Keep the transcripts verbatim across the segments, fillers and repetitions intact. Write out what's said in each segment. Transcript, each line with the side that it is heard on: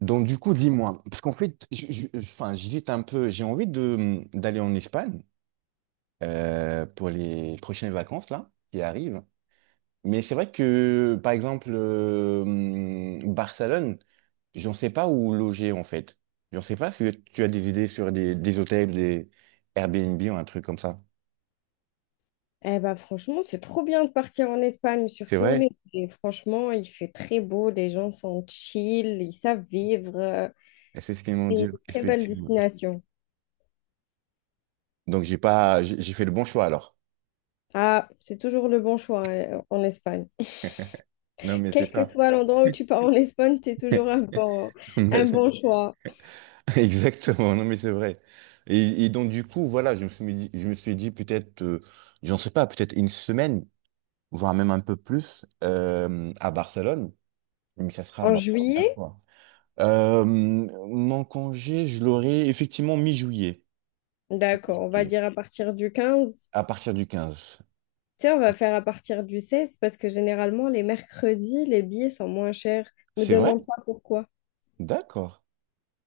right: Donc, du coup, dis-moi, parce qu'en fait, je- je- je- enfin, j'hésite un peu, j'ai envie de, mmh, d'aller en Espagne euh, pour les prochaines vacances, là, qui arrivent. Mais c'est vrai que, par exemple, euh, hum, Barcelone, j'en sais pas où loger, en fait. J'en sais pas si tu as des idées sur des, des hôtels, des Airbnb ou un truc comme ça.
left: Eh ben, franchement, c'est trop bien de partir en Espagne,
right: C'est
left: surtout en
right: vrai?
left: été. Et franchement, il fait très beau, les gens sont chill, ils savent vivre. euh,
right: Et c'est ce qu'ils m'ont
left: C'est une
right: dit,
left: très belle
right: effectivement.
left: destination.
right: Donc, j'ai pas, j'ai j'ai fait le bon choix, alors.
left: Ah, c'est toujours le bon choix hein, en Espagne.
right: Non, mais c'est
left: Quel que
right: ça.
left: soit l'endroit où tu pars en Espagne, c'est toujours un bon, un bon choix.
right: Exactement, non mais c'est vrai. Et, et donc du coup, voilà, je me suis dit, je me suis dit peut-être, euh, j'en sais pas, peut-être une semaine, voire même un peu plus, euh, à Barcelone, mais ça sera
left: En
right: ma première
left: juillet,
right: fois. Euh, mon congé, je l'aurai effectivement mi-juillet,
left: d'accord, on va
right: Mi-juillet,
left: dire à partir du quinze.
right: à partir du quinze.
left: Tu sais, on va faire à partir du seize parce que généralement, les mercredis, les billets sont moins chers. Me
right: C'est vrai?
left: demande pas pourquoi.
right: D'accord.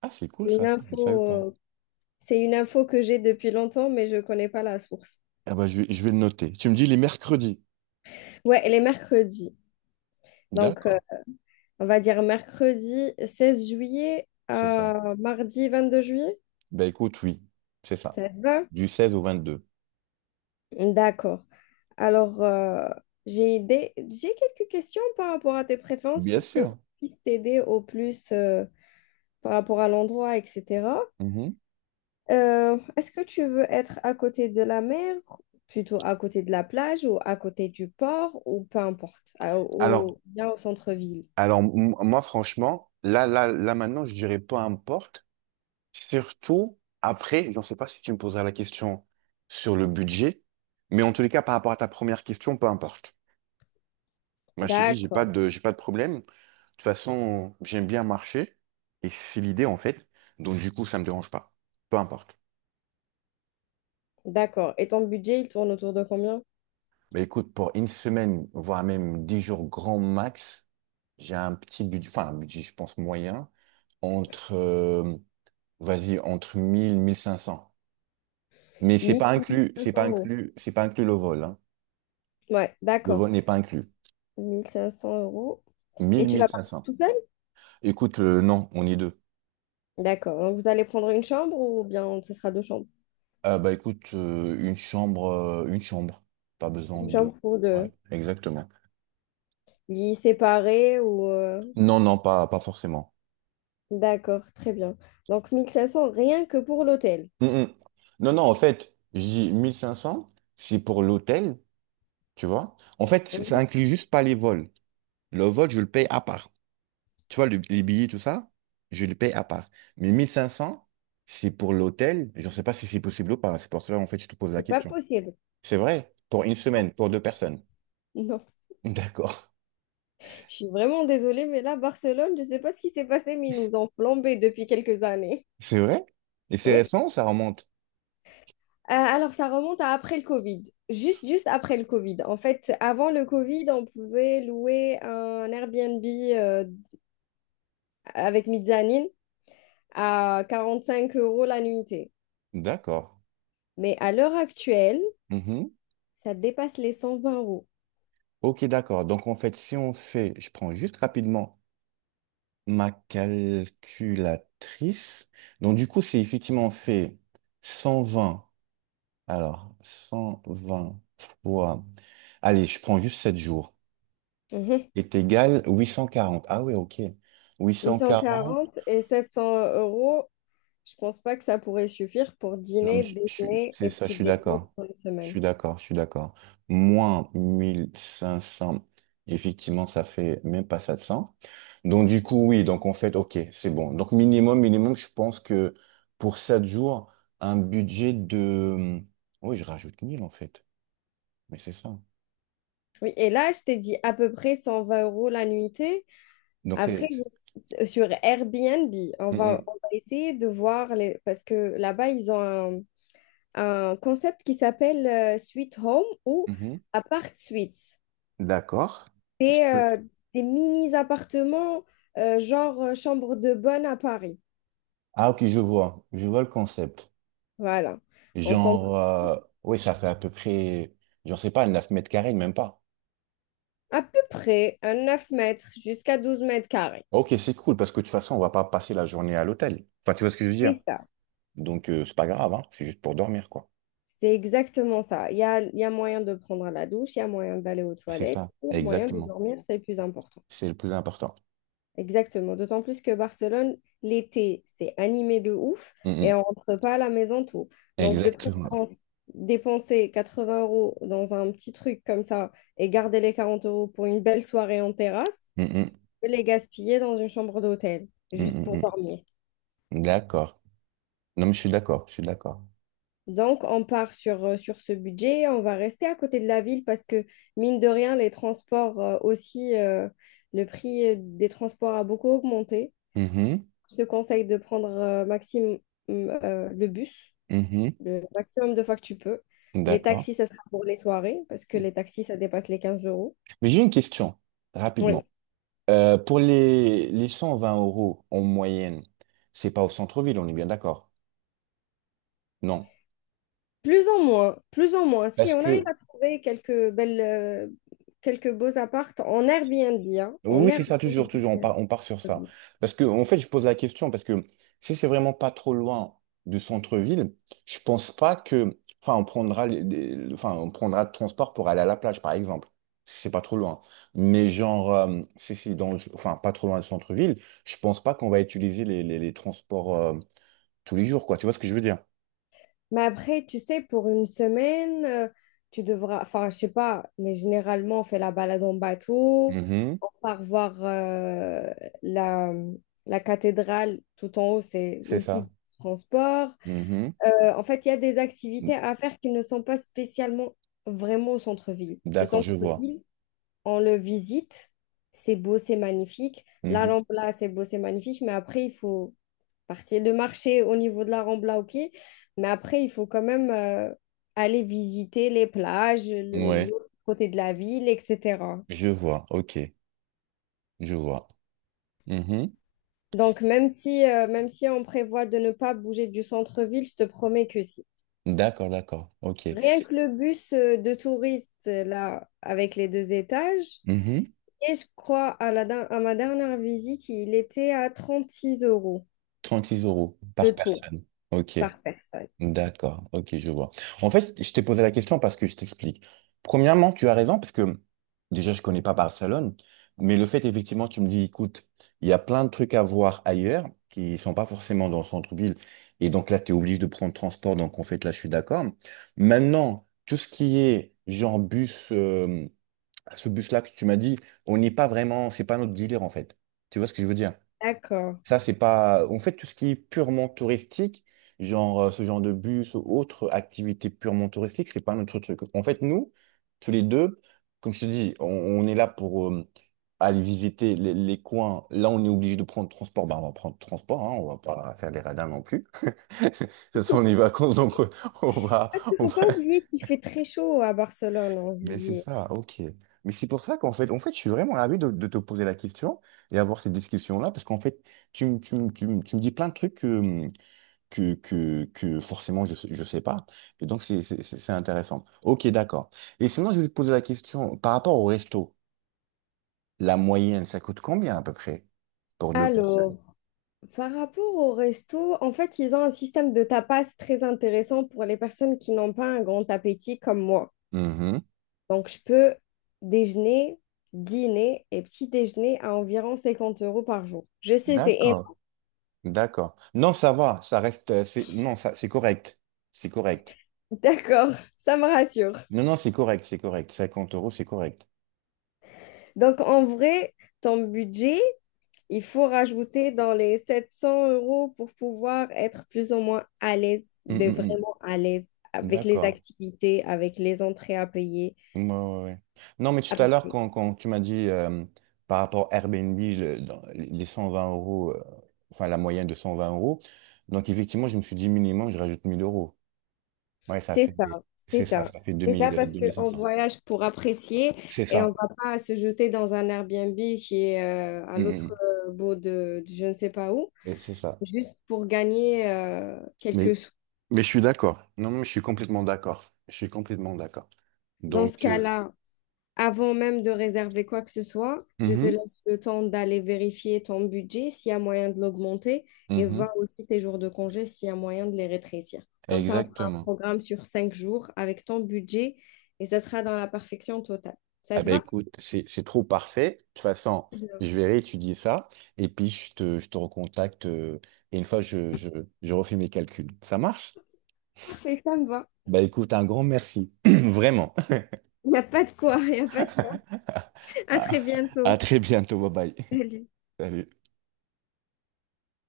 right: Ah, c'est cool
left: C'est
right: ça,
left: une
right: ça, je ne savais
left: info
right: pas.
left: euh, C'est une info que j'ai depuis longtemps, mais je ne connais pas la source.
right: Ah bah, je, vais- je vais le noter. Tu me dis les mercredis.
left: Ouais, elle est mercredi. Donc, euh,
right: D'accord,
left: on va dire mercredi seize juillet
right: c'est ça.
left: à mardi vingt-deux juillet.
right: Bah écoute, oui, c'est ça.
left: Ça te va?
right: Du seize au vingt-deux.
left: D'accord. Alors, euh, j'ai des... j'ai quelques questions par rapport à tes préférences
right: Bien
left: pour que je
right: sûr.
left: puisse t'aider au plus euh, par rapport à l'endroit, et cetera.
right: Mhm.
left: Euh, est-ce que tu veux être à côté de la mer, plutôt à côté de la plage ou à côté du port ou peu importe, à-
right: Alors,
left: au, bien au centre-ville?
right: alors m- moi, franchement, là, là, là, maintenant, je dirais peu importe. Surtout après, je ne sais pas si tu me poseras la question sur le budget, mais en tous les cas, par rapport à ta première question, peu importe. Moi, je te dis, j'ai pas
left: D'accord,
right: de, j'ai pas de problème. De toute façon, j'aime bien marcher et c'est l'idée, en fait. Donc, du coup, ça me dérange pas. Peu importe.
left: d'accord. Et ton budget, il tourne autour de combien?
right: Mais écoute, pour une semaine, voire même dix jours grand max, j'ai un petit budget, enfin, un budget, je pense, moyen, entre Vas-y, entre mille mille cinq cents. Mais c'est pas
left: 1500
right: inclus, c'est pas
left: euros.
right: inclus, c'est pas inclus le vol, hein.
left: Ouais,
right: Le
left: d'accord.
right: vol n'est pas inclus.
left: mille cinq cents euros. Et
right: mille
left: tu vas
right: mille cinq
left: partir
right: cents.
left: tout seul?
right: Écoute, euh, non, on est deux.
left: D'accord. Donc vous allez prendre une chambre ou bien ce sera deux chambres?
right: Ah bah écoute, euh, une chambre, euh, une chambre. Pas besoin
left: Une
right: de
left: chambre
right: deux.
left: pour
right: Ouais,
left: deux.
right: exactement.
left: Lits séparés ou... euh,
right: Non, non, pas, pas forcément.
left: D'accord, très bien. Donc mille cinq cents rien que pour l'hôtel.
right: Mm, mm. Non, non, en fait, je dis mille cinq cents c'est pour l'hôtel, tu vois. En fait, ça
left: Mhm.
right: inclut juste pas les vols. Le vol, je le paye à part. Tu vois, le- les billets, tout ça, je les paye à part. Mais mille cinq cents c'est pour l'hôtel. Je ne sais pas si c'est possible ou pas. C'est pour cela, en fait, je te pose la
left: C'est pas
right: question.
left: possible.
right: C'est vrai, pour une
left: Non.
right: semaine, pour deux personnes.
left: Non.
right: D'accord.
left: Je suis vraiment désolée, mais là, Barcelone, je ne sais pas ce qui s'est passé, mais ils nous ont plombé depuis quelques années.
right: C'est vrai? Et c'est
left: Oui.
right: récent, ça remonte.
left: Euh, alors, ça remonte à après le Covid. Juste, juste après le Covid. En fait, avant le Covid, on pouvait louer un Airbnb euh, avec mezzanine à quarante-cinq euros la nuitée.
right: D'accord.
left: Mais à l'heure actuelle,
right: Mhm.
left: ça dépasse les cent vingt euros.
right: Ok, d'accord. Donc, en fait, si on fait, je prends juste rapidement ma calculatrice. Donc, du coup, c'est effectivement on fait cent vingt. Alors, cent vingt fois. Allez, je prends juste sept jours.
left: Mhm.
right: Est égal huit cent quarante. Ah oui, ok. Huit cent quarante.
left: huit cent quarante et sept cents euros, je pense pas que ça pourrait suffire pour
right: Non, mais
left: dîner,
right: je, je suis-
left: déjeuner
right: c'est
left: et
right: ça, je
left: petit
right: suis
left: déjeuner
right: d'accord.
left: pour une
right: Je suis
left: semaine.
right: d'accord, je suis d'accord. Moins mille cinq cents, effectivement, ça fait même pas sept cents. Donc, du coup, oui, donc en fait, ok, c'est bon. Donc, minimum, minimum, je pense que pour sept jours, un budget de. Oui, je rajoute mille, en fait. Mais c'est ça.
left: Oui, et là, je t'ai dit à peu près cent vingt euros la nuitée.
right: Donc,
left: Après,
right: c'est.
left: je- sur Airbnb, on va,
right: Mhm,
left: on va essayer de voir les, parce que là-bas, ils ont un, un concept qui s'appelle euh, Suite Home ou
right: mhm.
left: Apart Suites.
right: D'accord.
left: C'est euh, des mini-appartements, euh, genre euh, chambre de bonne à Paris.
right: Ah, ok, je vois. Je vois le concept.
left: Voilà. On s'entraîne
right: Genre, euh, oui, ça fait à peu près, j'en sais pas, neuf mètres carrés, même pas.
left: à peu près à neuf mètres jusqu'à douze mètres carrés.
right: Ok, c'est cool, parce que de toute façon, on va pas passer la journée à l'hôtel. Enfin, tu vois ce que je veux
left: C'est
right: dire?
left: ça.
right: Donc, euh, c'est pas grave, hein, c'est juste pour dormir, quoi.
left: C'est exactement ça. Il y a, il y a moyen de prendre la douche, il y a moyen d'aller aux
right: C'est
left: toilettes,
right: ça,
left: et il y a moyen de
right: exactement.
left: dormir, c'est le plus important.
right: C'est le plus important.
left: Exactement. D'autant plus que Barcelone, l'été, c'est animé de ouf
right: Mm,
left: et
right: mm.
left: on rentre pas à la maison tôt. Donc, de
right: Exactement.
left: préférence, dépenser quatre-vingts euros dans un petit truc comme ça et garder les quarante euros pour une belle soirée en terrasse,
right: Mm, mm.
left: que les gaspiller dans une chambre d'hôtel,
right: Mm,
left: juste pour
right: mm,
left: dormir.
right: mm. D'accord. Non, mais je suis d'accord, je suis d'accord.
left: Donc, on part sur, euh, sur ce budget, on va rester à côté de la ville parce que, mine de rien, les transports euh, aussi, euh, le prix euh, des transports a beaucoup augmenté.
right: Mhm,
left: Je te conseille de prendre euh, maximum euh, le bus,
right: mhm.
left: le maximum de fois que tu peux. Les
right: D'accord.
left: taxis, ça sera pour les soirées parce que les taxis, ça dépasse les quinze euros.
right: Mais j'ai une question,
left: Oui.
right: rapidement. Euh, pour les, les cent vingt euros en moyenne, c'est pas au centre-ville, on est bien d'accord? Non.
left: Plus en moins, plus en moins. Si
right: Parce
left: on arrive
right: que,
left: à trouver quelques belles, euh, quelques beaux apparts en Airbnb, hein,
right: oui,
left: en
right: oui, c'est
left: Airbnb,
right: ça, toujours, toujours, on part, on part sur ça.
left: euh,
right: Parce que, en fait, je pose la question, parce que si c'est vraiment pas trop loin du centre-ville, je pense pas que, enfin, on prendra, les- des- enfin, on prendra le transport pour aller à la plage, par exemple. Si c'est pas trop loin. Mais genre, euh, si c'est dans, le- enfin, pas trop loin du centre-ville, je pense pas qu'on va utiliser les, les, les transports, euh, tous les jours, quoi. Tu vois ce que je veux dire?
left: Mais après, tu sais, pour une semaine, euh, tu devras, enfin, je sais pas, mais généralement, on fait la balade en bateau,
right: Mhm.
left: on part voir euh, la, la cathédrale tout en haut, c'est
right: C'est
left: aussi
right: ça.
left: du transport.
right: Mhm.
left: Euh, en fait, il y a des activités à faire qui ne sont pas spécialement vraiment au centre-ville. Le
right: D'accord, je vois.
left: centre-ville, on le visite, c'est beau, c'est magnifique. La Rambla, c'est beau, c'est magnifique, mais après, il faut partie. Le marché au niveau de la Rambla, ok. Mais après, il faut quand même euh, aller visiter les plages,
right: Mhm.
left: le,
right: Ouais,
left: l'autre côté de la ville, et cetera.
right: je vois. Ok, je vois. Mhm.
left: Donc, même si, euh, même si on prévoit de ne pas bouger du centre-ville, je te promets que si.
right: D'accord, d'accord. OK.
left: Rien que le bus euh, de touristes, euh, là, avec les deux étages,
right: Mhm.
left: et je crois à, la, der- à ma dernière visite, il était à trente six euros
right: trente-six euros par
left: le tour.
right: personne. OK.
left: Par personne.
right: D'accord. OK, je vois. En fait, je t'ai posé la question parce que je t'explique. Premièrement, tu as raison parce que déjà, je connais pas Barcelone, mais le fait, effectivement, tu me dis, écoute, il y a plein de trucs à voir ailleurs qui sont pas forcément dans le centre-ville. Et donc là, tu es obligé de prendre transport. Donc, en fait, là, je suis d'accord. Maintenant, tout ce qui est genre bus, euh, ce bus-là que tu m'as dit, on n'est pas vraiment, c'est pas notre dealer, en fait. Tu vois ce que je veux dire?
left: D'accord.
right: Ça, c'est pas. En fait, tout ce qui est purement touristique, genre euh, ce genre de bus ou autre activité purement touristique, c'est pas notre truc. En fait, nous, tous les deux, comme je te dis, on, on est là pour euh, aller visiter les, les coins. Là, on est obligé de prendre transport. Ben, on va prendre transport, hein, on va pas faire les radins non plus. Ce sont les vacances, donc euh, on va,
left: Parce qu'il ne
right: on
left: faut
right: va-
left: pas oublier qu'il fait très chaud à Barcelone en
right: Mais c'est
left: juillet.
right: ça, ok. Mais c'est pour ça qu'en fait, en fait, je suis vraiment ravi de, de te poser la question et avoir cette discussion-là, parce qu'en fait, tu, me- tu, me- tu, me tu me dis plein de trucs que, que, que forcément je ne sais pas. Et donc, c'est c'est- c'est- c'est intéressant. Ok, d'accord. Et sinon, je vais te poser la question par rapport au resto. La moyenne, ça coûte combien à peu près pour deux personnes?
left: Alors, par rapport au resto, en fait, ils ont un système de tapas très intéressant pour les personnes qui n'ont pas un grand appétit comme moi.
right: Mhm.
left: Donc, je peux déjeuner, dîner et petit déjeuner à environ cinquante euros par jour. Je sais, c'est
right: D'accord,
left: énorme.
right: d'accord. Non, ça va, ça reste, euh, c'est, non, ça, c'est correct. C'est correct.
left: D'accord, ça me rassure.
right: Non, non, c'est correct, c'est correct. Cinquante euros, c'est correct.
left: Donc, en vrai, ton budget, il faut rajouter dans les sept cents euros pour pouvoir être plus ou moins à l'aise,
right: Mm,
left: mais
right: mm,
left: vraiment à l'aise
right: mm.
left: avec les
right: D'accord.
left: activités, avec les entrées à payer,
right: Ouais, ouais, ouais. Non, mais
left: à
right: tout à
left: peu
right: l'heure,
left: près.
right: quand, quand tu m'as dit euh, par rapport à Airbnb, le- dans les cent vingt euros, euh, enfin la moyenne de cent vingt euros, donc effectivement, je me suis dit minimum, je rajoute mille euros. Ouais, ça
left: C'est
right: fait,
left: ça, c'est
right: c'est ça,
left: ça.
right: ça fait
left: C'est ça
right: deux mille, euh,
left: parce qu'on
right: deux mille cinq cents.
left: voyage pour apprécier
right: C'est
left: et on
right: ça.
left: va pas se jeter dans un Airbnb qui est euh, à
right: Mm,
left: l'autre
right: mm.
left: euh, bout de, de je ne sais pas où,
right: Et c'est ça.
left: juste pour gagner euh, quelques
right: Mais,
left: sous.
right: mais je suis d'accord. Non, mais je suis complètement d'accord. Je suis complètement d'accord.
left: Dans ce
right: Donc, euh,
left: cas-là, avant même de réserver quoi que ce soit, je te
right: mhm,
left: laisse le temps d'aller vérifier ton budget, s'il y a moyen de l'augmenter, et
right: mhm,
left: voir aussi tes jours de congé, s'il y a moyen de les rétrécir. Comme ça, on fera un
right: exactement.
left: programme sur cinq jours avec ton budget et ça sera dans la perfection totale. Ça
right: Ah
left: te
right: ben
left: va?
right: écoute, c'est c'est trop parfait. De toute façon,
left: Bien.
right: je vais réétudier ça et puis je te, je te recontacte euh, et une fois je, je, je refais mes calculs. Ça marche?
left: Parfait, ça me va.
right: Bah écoute, un grand merci. Vraiment.
left: Il n'y a pas de quoi, il n'y a pas de quoi. À
right: à
left: très
right: à
left: bientôt.
right: très bientôt. Bye bye.
left: Salut.
right: Salut.